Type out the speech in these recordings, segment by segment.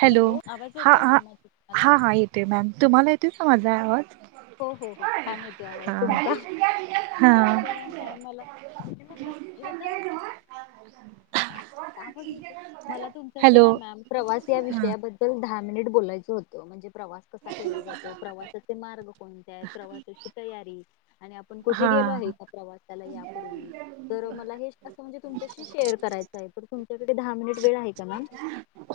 Hello!. आवाज हा येतोय हा मॅम माझा तुम्हाला? हा हा येतोय मॅम तुम्हाला येतोय का माझा आवाज हो हो हो छान येतो आवाज. तुमचा हा बरं काय मला. हे म्हणले [unintelligible] आवाज येतोय, मला तुमच्याशी हॅलो ना मॅम प्रवास या विषयाबद्दल दहा मिनिट बोलायचं होतं म्हणजे प्रवास कसा केला जातो, प्रवासाचे मार्ग प्रवासाची तयारी आणि आपण कुठे हा गेलो आहे का प्रवासाला यापूर्वी, तर मला हे असं म्हणजे तुमच्याशी शेअर करायचं आहे पण तुमच्याकडे दहा मिनिट वेळ आहे का मॅम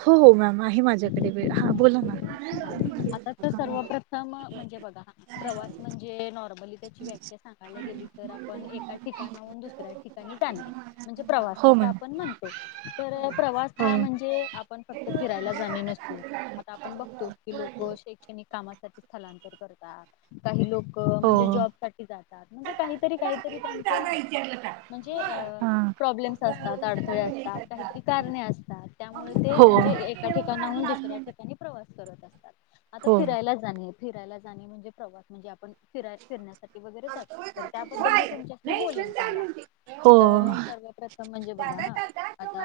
हो हो मॅम आहे माझ्याकडे वेळ हा बोला ना आता तर सर्वप्रथम म्हणजे बघा प्रवास म्हणजे न प्रबलताची व्याख्या सांगायला गेली तर आपण एका ठिकाणाहून दुसऱ्या ठिकाणी जाणे. म्हणजे प्रवास हो असं मॅम आपण म्हणतो, तर प्रवास हो हा म्हणजेआ पण फक्त फिरायला जाणे नसून आता आपण बघतो की लोक शैक्षणिक कामासाठी स्थलांतर करत काही लोक म्हणजे हो जॉब साठी जातात म्हणजे काहीतरी काहीतरी त्यांच विचारलं का म्हणजे प्रॉब्लेम्स असतात अडथळे असतात काहीतरी कारणे असतात त्यामुळे ते हो हा म्हणजे एका ठिकाणाहून दुसऱ्या ठिकाणी प्रवास करत असतात, हो आता हो हो हो फिरायला आणि फिरायला जाणे म्हणजे प्रवास म्हणजे आपण फिराय फिरण्यासाठी वगैरे जातो तर त्याबद्दल मी तुमच्याशी बोलेन पहिला तर.. सर्व प्रथम म्हणजे बघा हा आता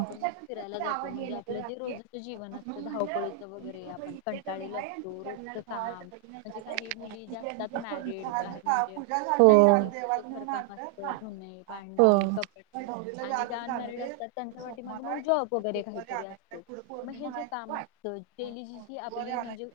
आपण फिरायला जातो म्हणजे आपलं जे रोजच जीवन असतं धावपळीचं वगैरे आपण कंटाळेल असतो रोजच हा.. म्हणजे काही मुली ते असतात ना रीड म्हणजे त्यांच जे घरकाम असतं धुने बांडी हो कपडे आणि ज्या अनमॅरिड असतात त्यांच्यासाठी मग मग जॉब वगैरे काहीतरी अस मग हे जे काम असत तेलीजीची आपली म्हणजे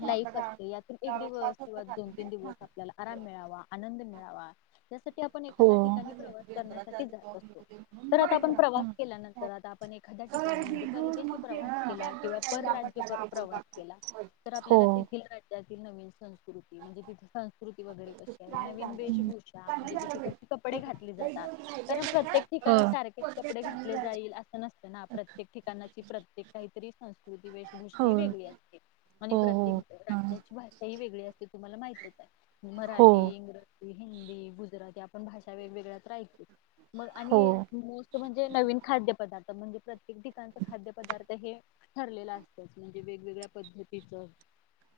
लाईफ असते यातून एक दिवस किंवा दोन -तीन दिवस आपल्याला आराम मिळावा आनंद मिळावा. त्यासाठी आपण एखाद्या ठिकाणी प्रवास करण्यासाठी जात असतो. तर आता आपण प्रवास हो केल्यानंतर आता आपण एखाद्या ठिकाणी म्हणजे परदेशी प्रवास केला किंवा परराज्य प्रवास केला तर आपल्याला हो तेथील राज्यातील नवीन संस्थ संस्कृ म्हणजे तिथे संस्कृती वगैरे कशी आहे नवीन हो वेशभूषा म्हणजे तिथे कशी कपडे घातले जातात कारण प्रत्येक ठिकाणी सारखे कपडे घातले जाईल अ नस ना प्रत्येक ठिकाणाची प्रत्येक काहीतरी संस्कृती वेशभूषा हो ही वेगळी असते. आणि हो हो प्रत्येक हा राज्याची भाषा ही वेगळी असते तुम्हाला माहतीच आहे हो मराठी, इंग्रजी हिंदी, गुजराती आपण भाषा वेगवेगळ्यात ऐकतो. मग हो आणि मुस म्हणजे नवीन खाद्य पदार्थ म्हणजे प्र ्य ठिकाण खाद्य पदार्थ हे ठरलेला असतच म्हणजे वेगवेगळ्या पद्धती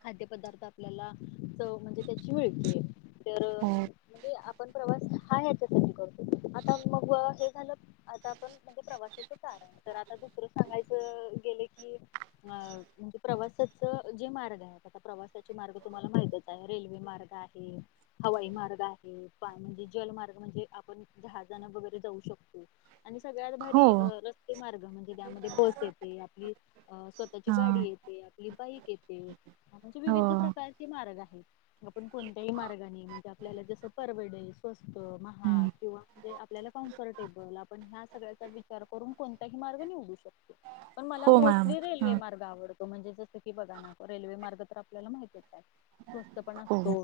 खाद्य पदार्थ आपल्याला चव म्हणजे त्याची मिळते. तर हो म्हणजे आपण प्रवास हा ह्याच्यासाठी करतो आता मग हे झालं आता आपण म्हणजे प्रवासाचं कारण तर आता दुसरं सांगायचं गेले की अ.. म्हणजे प्रवासात त जे मार्ग आहेत आता प्रवासाचे मार्ग तुम्हाला माहितच आहे रेल्वे मार्ग आहे. हवाई मार्ग आहे पाणी म्हणजे जलमार्ग म्हणजे आपण दहा जण वगैरे जाऊ शकतो. आणि सगळ्यात भारी अ हो रस्ते मार्ग म्हणजे त्यामध्ये बस येते आपली अ.. स्वतःची गाडी हा येते. लिबाई केेते म्हणजे हो विविध प्रकारचे मार्ग आहेत. आपण कोणत्याही मार्गाने म्हणजे आपल्याला जसं परवडे स्वस्त महाग हम्म किंवा म्हणजे आपल्याला कॉम्फर्ट टेबल आपण ह्या सगळ्याचा विचार करून कोणताही मार्ग निवडू शकतो. पण मला हो मॅम मोस्टली रेल्वे ह मार्ग आवडत म्हणजे जस की बघा ना रेल्वे मार्ग तर आपल्याला माहतीच असतो स्वस्त पण हो असतो.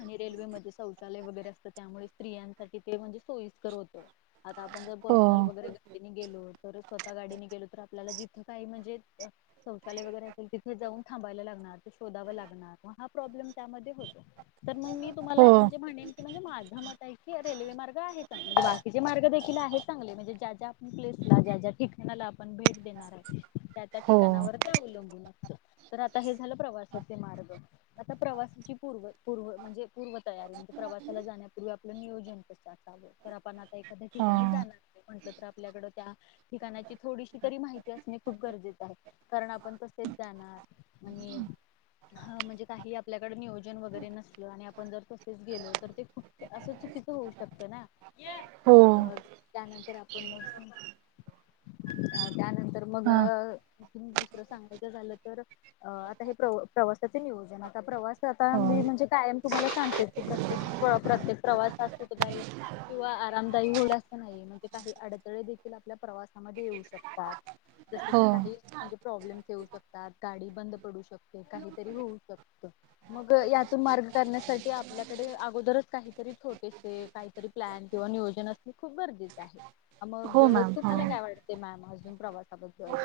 आणि रेल्वेमध्ये शौचालय वगैरे असतं त्यामुळे स्त्रियांसाठी ते म्हणजे सोयीस्कर होत. आता आपण जर हो पर्सनल वगैरे गतीने गेलो तर स्वतः गाडीने गेलो तर आपल्याला जिथं काही म्हणजे शौचालय वगैरे तिथे जाऊन थांबायला लागणार ते शोधावं लागणार महा प्रोब्लेम त्यामध्ये होतो तर मग मी हो तुम्हाला म्हणजे म्हणेल म्हणजे माझ मत आहे की रेल्वे मार्ग आहे चांगले म्हणजे बाकीचे मार्ग देखील आहे चांगले म्हणजे ज्या ज्या लेसला ज्या ज्या ठिकाणाला आपण भेट देणार आहे त्या त्या हो ठिकाणावर त्या अवलंबून आहे तर आता हे झालं प्रवासाचे मार्ग आता प्रवासाची पूर् पूर्व म्हणजे पूर्वतयारी म्हणजे प्रवासाला जाण्यापूर्वी आपलं नियोजन कसं असावं. तर आपण आता एखाद्या ह ठिकाणी जाणार तस आपल्याकड त्या ठिकाणाची थोडीशी तरी माहिती असणे खूप गरजेचे आहे कारण आपण कस तेच जाणार आणि ह म्हणजे काही आपल्याकडे नियोजन वगैरे नसल आणि आपण जर तसेच गेलो तर ते खुप असं चुकीचं होऊ शकतं ना हो मग त्यानंतर आपण मग अ त्यानंतर मग ह तुम्ही दुसरं सांगायचं झालं तर अ आता हे प्रवा प्रवासाचे नियोजन आता प्रवास आता हो मी म्हणजे कायम तुम्हाला सांगते प्रत्येक प्रत्येक प्रवास हा सुखदायी किंवा आरामदायी होईल असं नाही म्हणजे काही अडथळे देखील आपल्या प्रवासामध्ये येऊ शकतात. जस हो की काही म्हणजे प्रॉब्लेमस येऊ शकतात गाडी बंद पडू शकतात. ते काहीतरी होऊ शकत. मग यातून मार्ग करण्यासाठी आपल्याकडे अगोदरच काहीतरी छोटेसे काहीतरी प्लॅन किंवा नियोजन असणे खूप गरजेचं आहे. मग हो मॅम हो तुम्हाला काय वाटते मॅम अजून प्रवासाबद्दल?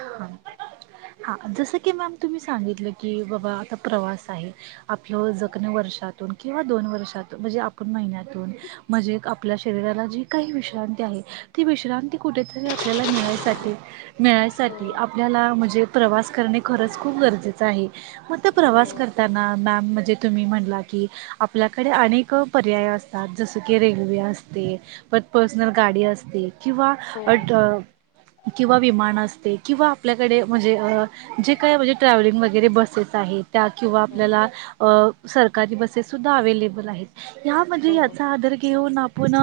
हा जसं की मॅम तुम्ही सांगितलं की बाबा आता प्रवास आहे. आपलं जखनं वर्षातून किंवा दोन वर्षातून म्हणजे आपण महिन्यातून म्हणजे आपल्या शरीराला जी काही विश्रांती आहे, ती विश्रांती कुठेतरी आपल्याला मिळायसाठी हो मिळायसाठी आपल्याला म्हणजे प्रवास करणे खरंच खूप गरजेचं आहे. मग तो प्रवास हो करताना मॅम म्हणजे तुम्ही म्हणला की आपल्याकडे अनेक पर्याय असतात जसं की रेल्वे असते. परत पर्सनल गाडी असते. किंवा हो किंवा विमान असते किंवा आपल्याकडे म्हणजे जे काय म्हणजे ट्रॅव्हलिंग वगैरे बसेस आहे त्या किंवा हो आपल्याला अ सरकारी बसेससद्धा अवे्लेबल आहेत यामध्येण हो याचा आदर घेऊन आप पुण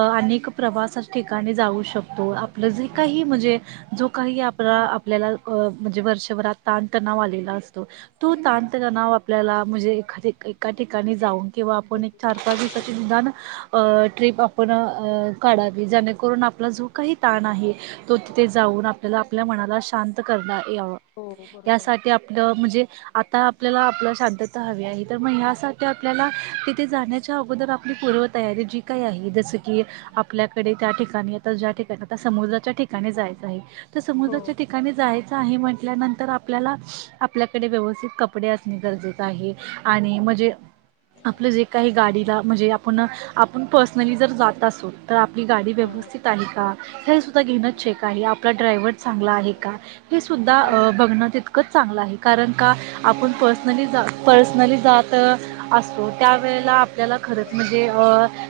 अनेक प्रवासच ठिकाणी जाऊ शकतो. आपलं जे काही म्हणजे जो काही आपला आपल्याला म्हणजे वर्षभरात ताणतणाव आलेला असतो तो ताणतणाव. आपल्याला म्हणजे एका ठिकाणी जाऊन किंवा हो आपण एक हो चार पाच दिवसाचे निदान अ ट्रिप आपण काढावी जेणेकरून आपला जों काही ताण आहे? तो तिथे जाऊन आपल्याला आपल्या मनाला शांत करता यावं हो बरोबर यासाठी आपण म्हणजे आता आपल्याला आपला शांतता हवी आहे तर मग यासाठी आपल्याला तिथे जाण्याच्या अगोदर आपली पूर्व तयारी जी काही आहे जसं की, आपल्याकडे त्या ठिकाणी आता ज्या ठिकाणी आता समुद्राच्या ठिकाणी जायचं आहे तर हो समुद्राच्या ठिकाणी जायचं आहे म्हटल्यानंतर आपल्याला आपल्याकडे व्यवस्थित कपडे असणे गरजेच आहे आणि म्हणजे आपलं जे काही गाडीला म्हणजे आपण आपण पर्सनली जर जात असो. तर आपली गाडी हो हो व्यवस्थित आहे का हे सुुद्धा घेणंच का आहे आपला ड्रायवर चांगला आहे का? हे सुद्धा बघण तितक. च चांगलं आहे कारण का आपण पर्सनली जा पर्सनली जात असतो त्यावेेळेला आपल्याला खरंच म्हणजे अ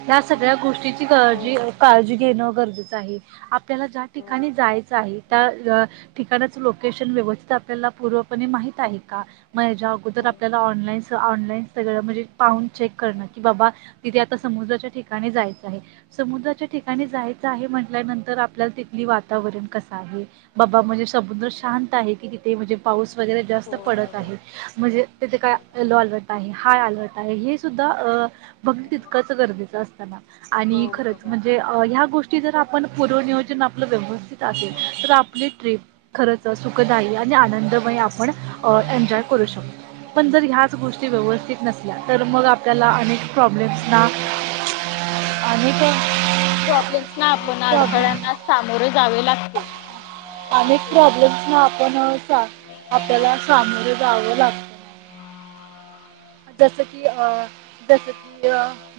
त्या सगळ्या गोष्टीची हो काळजी काळजी घेणं गरजेचं आहे? आपल्याला ज्या हो ठिकाणी जायचं आहे त्या ठिकानाचे लोकेशन व्यवस्थित आपल्याला पूर्वपणे माहित आहे का मग हयाच हो अगोदर आपल्याला ऑनलाईन ऑनलाईन सगळं म्हणजे पावून चेक करणं की बाबा तिथे आता समुद्राच्या ठिकाणी जायचं आहे? समुद्राच्या ठिकाणी जायचं आहे म्हटल्यानंतर आपल्याला तिथली वातावरण कस आहे? बाबा म्हणजे समुद्र शांत आहे की तिथे म्हणजे पाऊस वगैरे जास्त हो पडत बरोबर आहे म्हणजे तिथे काय लो अलर्ट आहे हाय अलर्ट आहे हे सुद्धा अ बघ न तितकंच गरजेचं असता ना हो आणि खरच बरोबर म्हणजे ह्या गोष्टी जर आपण पूर्वनियोजन आपलं व्यवस्थित असेल तर आपली ट्रीप. खरंच सुखदायी आणि आनंदमय आपण एन्जॉय करू शकतो? पण जर ह्याच गोष्टी व्यवस्थित नसल्या तर मग आपल्याला अनेक प्रॉब्लेम स ना? हो आणि का? प्रॉब्लेम ना आपण अडथळ्यांना सामोरे जावे लागते? अनेक प्रॉब्लेम्सना आपण आपल्याला सामोरे जावं लागतय. [inaudible] जसं की अ जस की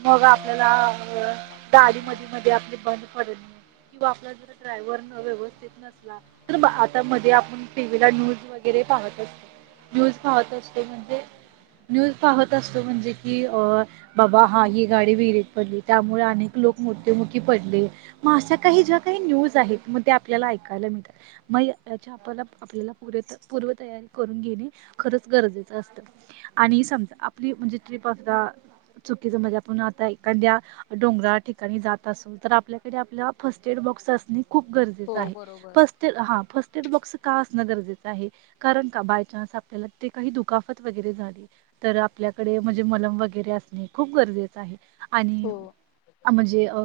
मग आपल्याला अ गाडी मधी मधी आपली बंद पडू नये. किंवा आपला जर ड्रायव्हर न व्यवस्थित नसला? आता मध्ये आपण टीव्ही ला न्यूज वगैरे पाहत असतो. न्यूज पाहत असतो म्हणजे, न्यूज पाहत असतो म्हणजे की अ बाबा हा ही गाडी विहिरीत पडली त्यामुळे अनेक लोक मृत्युमुखी पडले. मग अशा काही ज्या काही न्यूज आहेत मग ते आपल्याला ऐकायला मिळातात. मग याच्या आपला आपल्याला पुरे पूर्वतयारी करून घेणे खरंच गरजेचं असतं. आणि समजा आपली म्हणजे ट्रिप असता चुकीच म्हणजे आपण आता एखाद्या डोंगरा ठिकाणी जात असो तर आपल्याकडे आपल्या फर्स्ट एड बॉक्स असणे खूप हो गरजेचं हो आहे बरोबर फर्स्ट एड हा फर्स्ट एड बॉक्स का असणं गरजेचं आहे? कारण का बाय चान्स आपल्याला ते काही दुखाफत वगैरे झाली. तर आपल्याकडे म्हणजे मलम वगैरे असणे खूप गरजेचं आहे आणि हो म्हणजे अ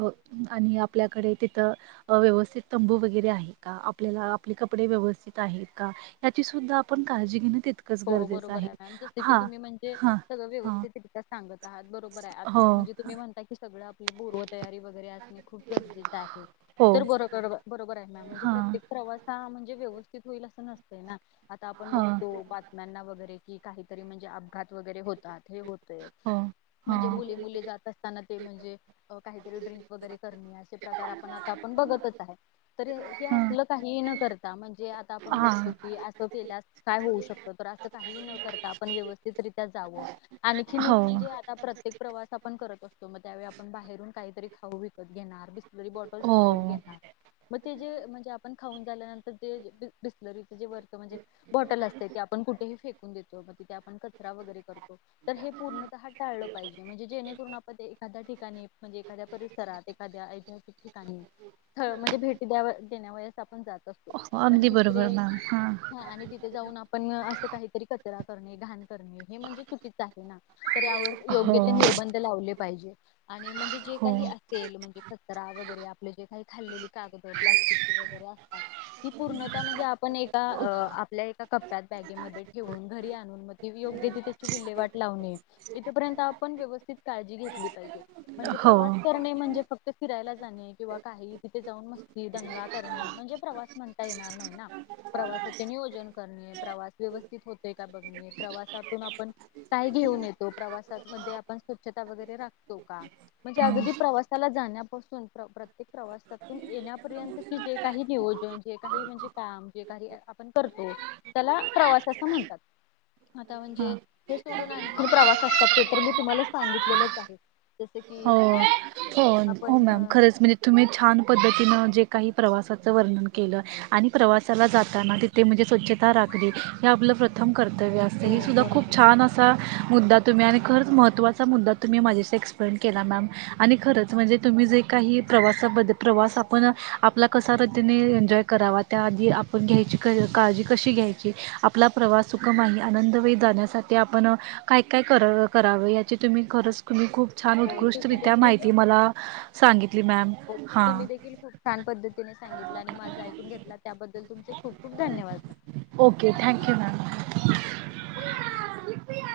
आणि आपल्याकडे तिथं व्यवस्थित तंबू वगैरे आहे का? आपल्या आप कपडे व्यवस्थित आहेत का याची सुद्धा आपण काळजी घेईल तितकच हो बरोबर आहे मॅम जस की तुम्ही म्हणजे, हां सगळं हां व्यवस्थित रित्या सांगत आहात बरोबर आहे हो आता म्हणजे तुम्ही म्हणता की, सगळं आपलं पूर्वतयारी वगैरे असणे खूप गरजेचं आहे हो तर बर [unintelligible] बरोबर आहे मॅम म्हणजे हां प्रत्येक प्रवास हा म्हणजे व्यवस्थित होईल असं नसतय ना. आता आपण हां बघतो बातम्यांना वगैरे की काहीतरी म्हणजे अपघात वगैरे होतात. हे होतय. हो म्हणजे हां मुले मुले जात असताना ते म्हणजे काहीतरी ड्रिंक वगैरे कर असे प्रकार आपण आता आपण बघतच आहे. तर हे हां असलं काहीही न करता म्हणजे आता आपण बघतो हां की, अस केल्यास काय होऊ शकत तर असं काही न करता आपण व्यवस्थित रित्या जावं. आणखीन हो एक म्हणजे आणि प्रत्येक प्रवास आपण करत असतो मग त्यावेळी आपण बाहेरून काहीतरी खाऊ विकत घेणार? जरी बॉटल्स विकत हो घेणार मग ते जे म्हणजे आपण खाऊन झाल्यानंतर बिसरली वरच म्हणजे बॉटल असत ते आपण कुठेही फेकून देतो मग तिथे आपण कचरा वगैरे करतो, तर हे पूर्णतः टाळलं पाहिजे म्हणजे जेणेकरून आपण एखाद्या ठिकाणी म्हणजे एखाद्या परि ात एखाद्या ऐतिहासिक ठिकाणी, स्थळ म्हणजे भेटी द्या देण्या वस आपण जात असतो हो पण अगदी बरोबर तिथे मॅम हां हा आणि तिथे जाऊन आपण असं काहीतरी कचरा करणे घाण करणे, हे म्हणजे चुकीच आहे ना तर यावर हो योग्य ते निर्बंध लावले पाहिजे, आणि म्हणजे जे हो काही असेल म्हणजे कचरा वगैरे आप जे काही खाल्लेली कागदं, प्लस्टिकची वगैरे असतात. ही पूर्णता म्हणजे आपण एका आपल्या एका कप््यात बॅगेमध्ये ठेवून घरी आणून मग त योग्य ती त्याची विल्हेवाट लावणे, इथपर्यंत आपण व्यवस्थित काळजी घेतली पाहिजे म्हणजे हो प्रवास करणे म्हणजे फक्त फिरायला जाणे किंवा काही तिथे जाऊन मस्ती दंगा करणे म्हणजे प्रवास म्हणता येणार नाही ना, प्रवासाचे नियोजन करणे प्रवास व्यवस्थित होते का बघणे, प्रवासातून आपण काय घेऊन येतो प्रवासामध्ये आपण स्वच्छता वगैरे राखतो का? म्हणजे हां अगदी प्रवासाला जाण्यापासून ते प्रवासातून येण्यापर्यंत क जे काही नियोजन जे काही म्हणजे, काम जे काही आपण करतो त्याला प्रवास असं म्हणतात. आता म्हणजे हां हे सोडून आणखी प्रवास असतात ते तर मी तुम्हाला सांगितलेलंच आहे. जस कि, हो हो हो मॅम खरंच म्हणजे तुम्ही छान पद्धतीनं जे काही प्रवासाचं वर्णन केलं, आणि प्रवासाला जाताना तिथे म्हणजे स्वच्छता राखली हे आपलं प्रथम कर्तव्य असते हो ही सुद्धा बरोबर खूपछान अस असा मुद्दा तुम्ही आणि खरंच महत्त्वाचा मुद्दा तुम्ही माझ्याशी एक्सप्लेन केला मॅम आणि खरंच म्हणजे तुम्ही जे काही प्रवासाबद्दल प्रवास आपण आपला कसा रतीने एन्जॉय करावा. त्याआधी आपण घ्यायची क काळजी कशी घ्यायची, आपला प्रवास सुखम आहे आनंदवे जाण्यासाठी आपण काय काय क करावें याची तुम्ही खरंच तुम्ही खूप छान हो तुम्ही उत्कृष्टरित्या माहिती मला सांगितली मॅम. हो हां तुम्ही देखील फ छान पद्धतीने सांगितलं आणि माझा ऐकून घेतला त्याबद्दल तुमचे खूप खूप धन्यवाद. Okay thank you ma'am.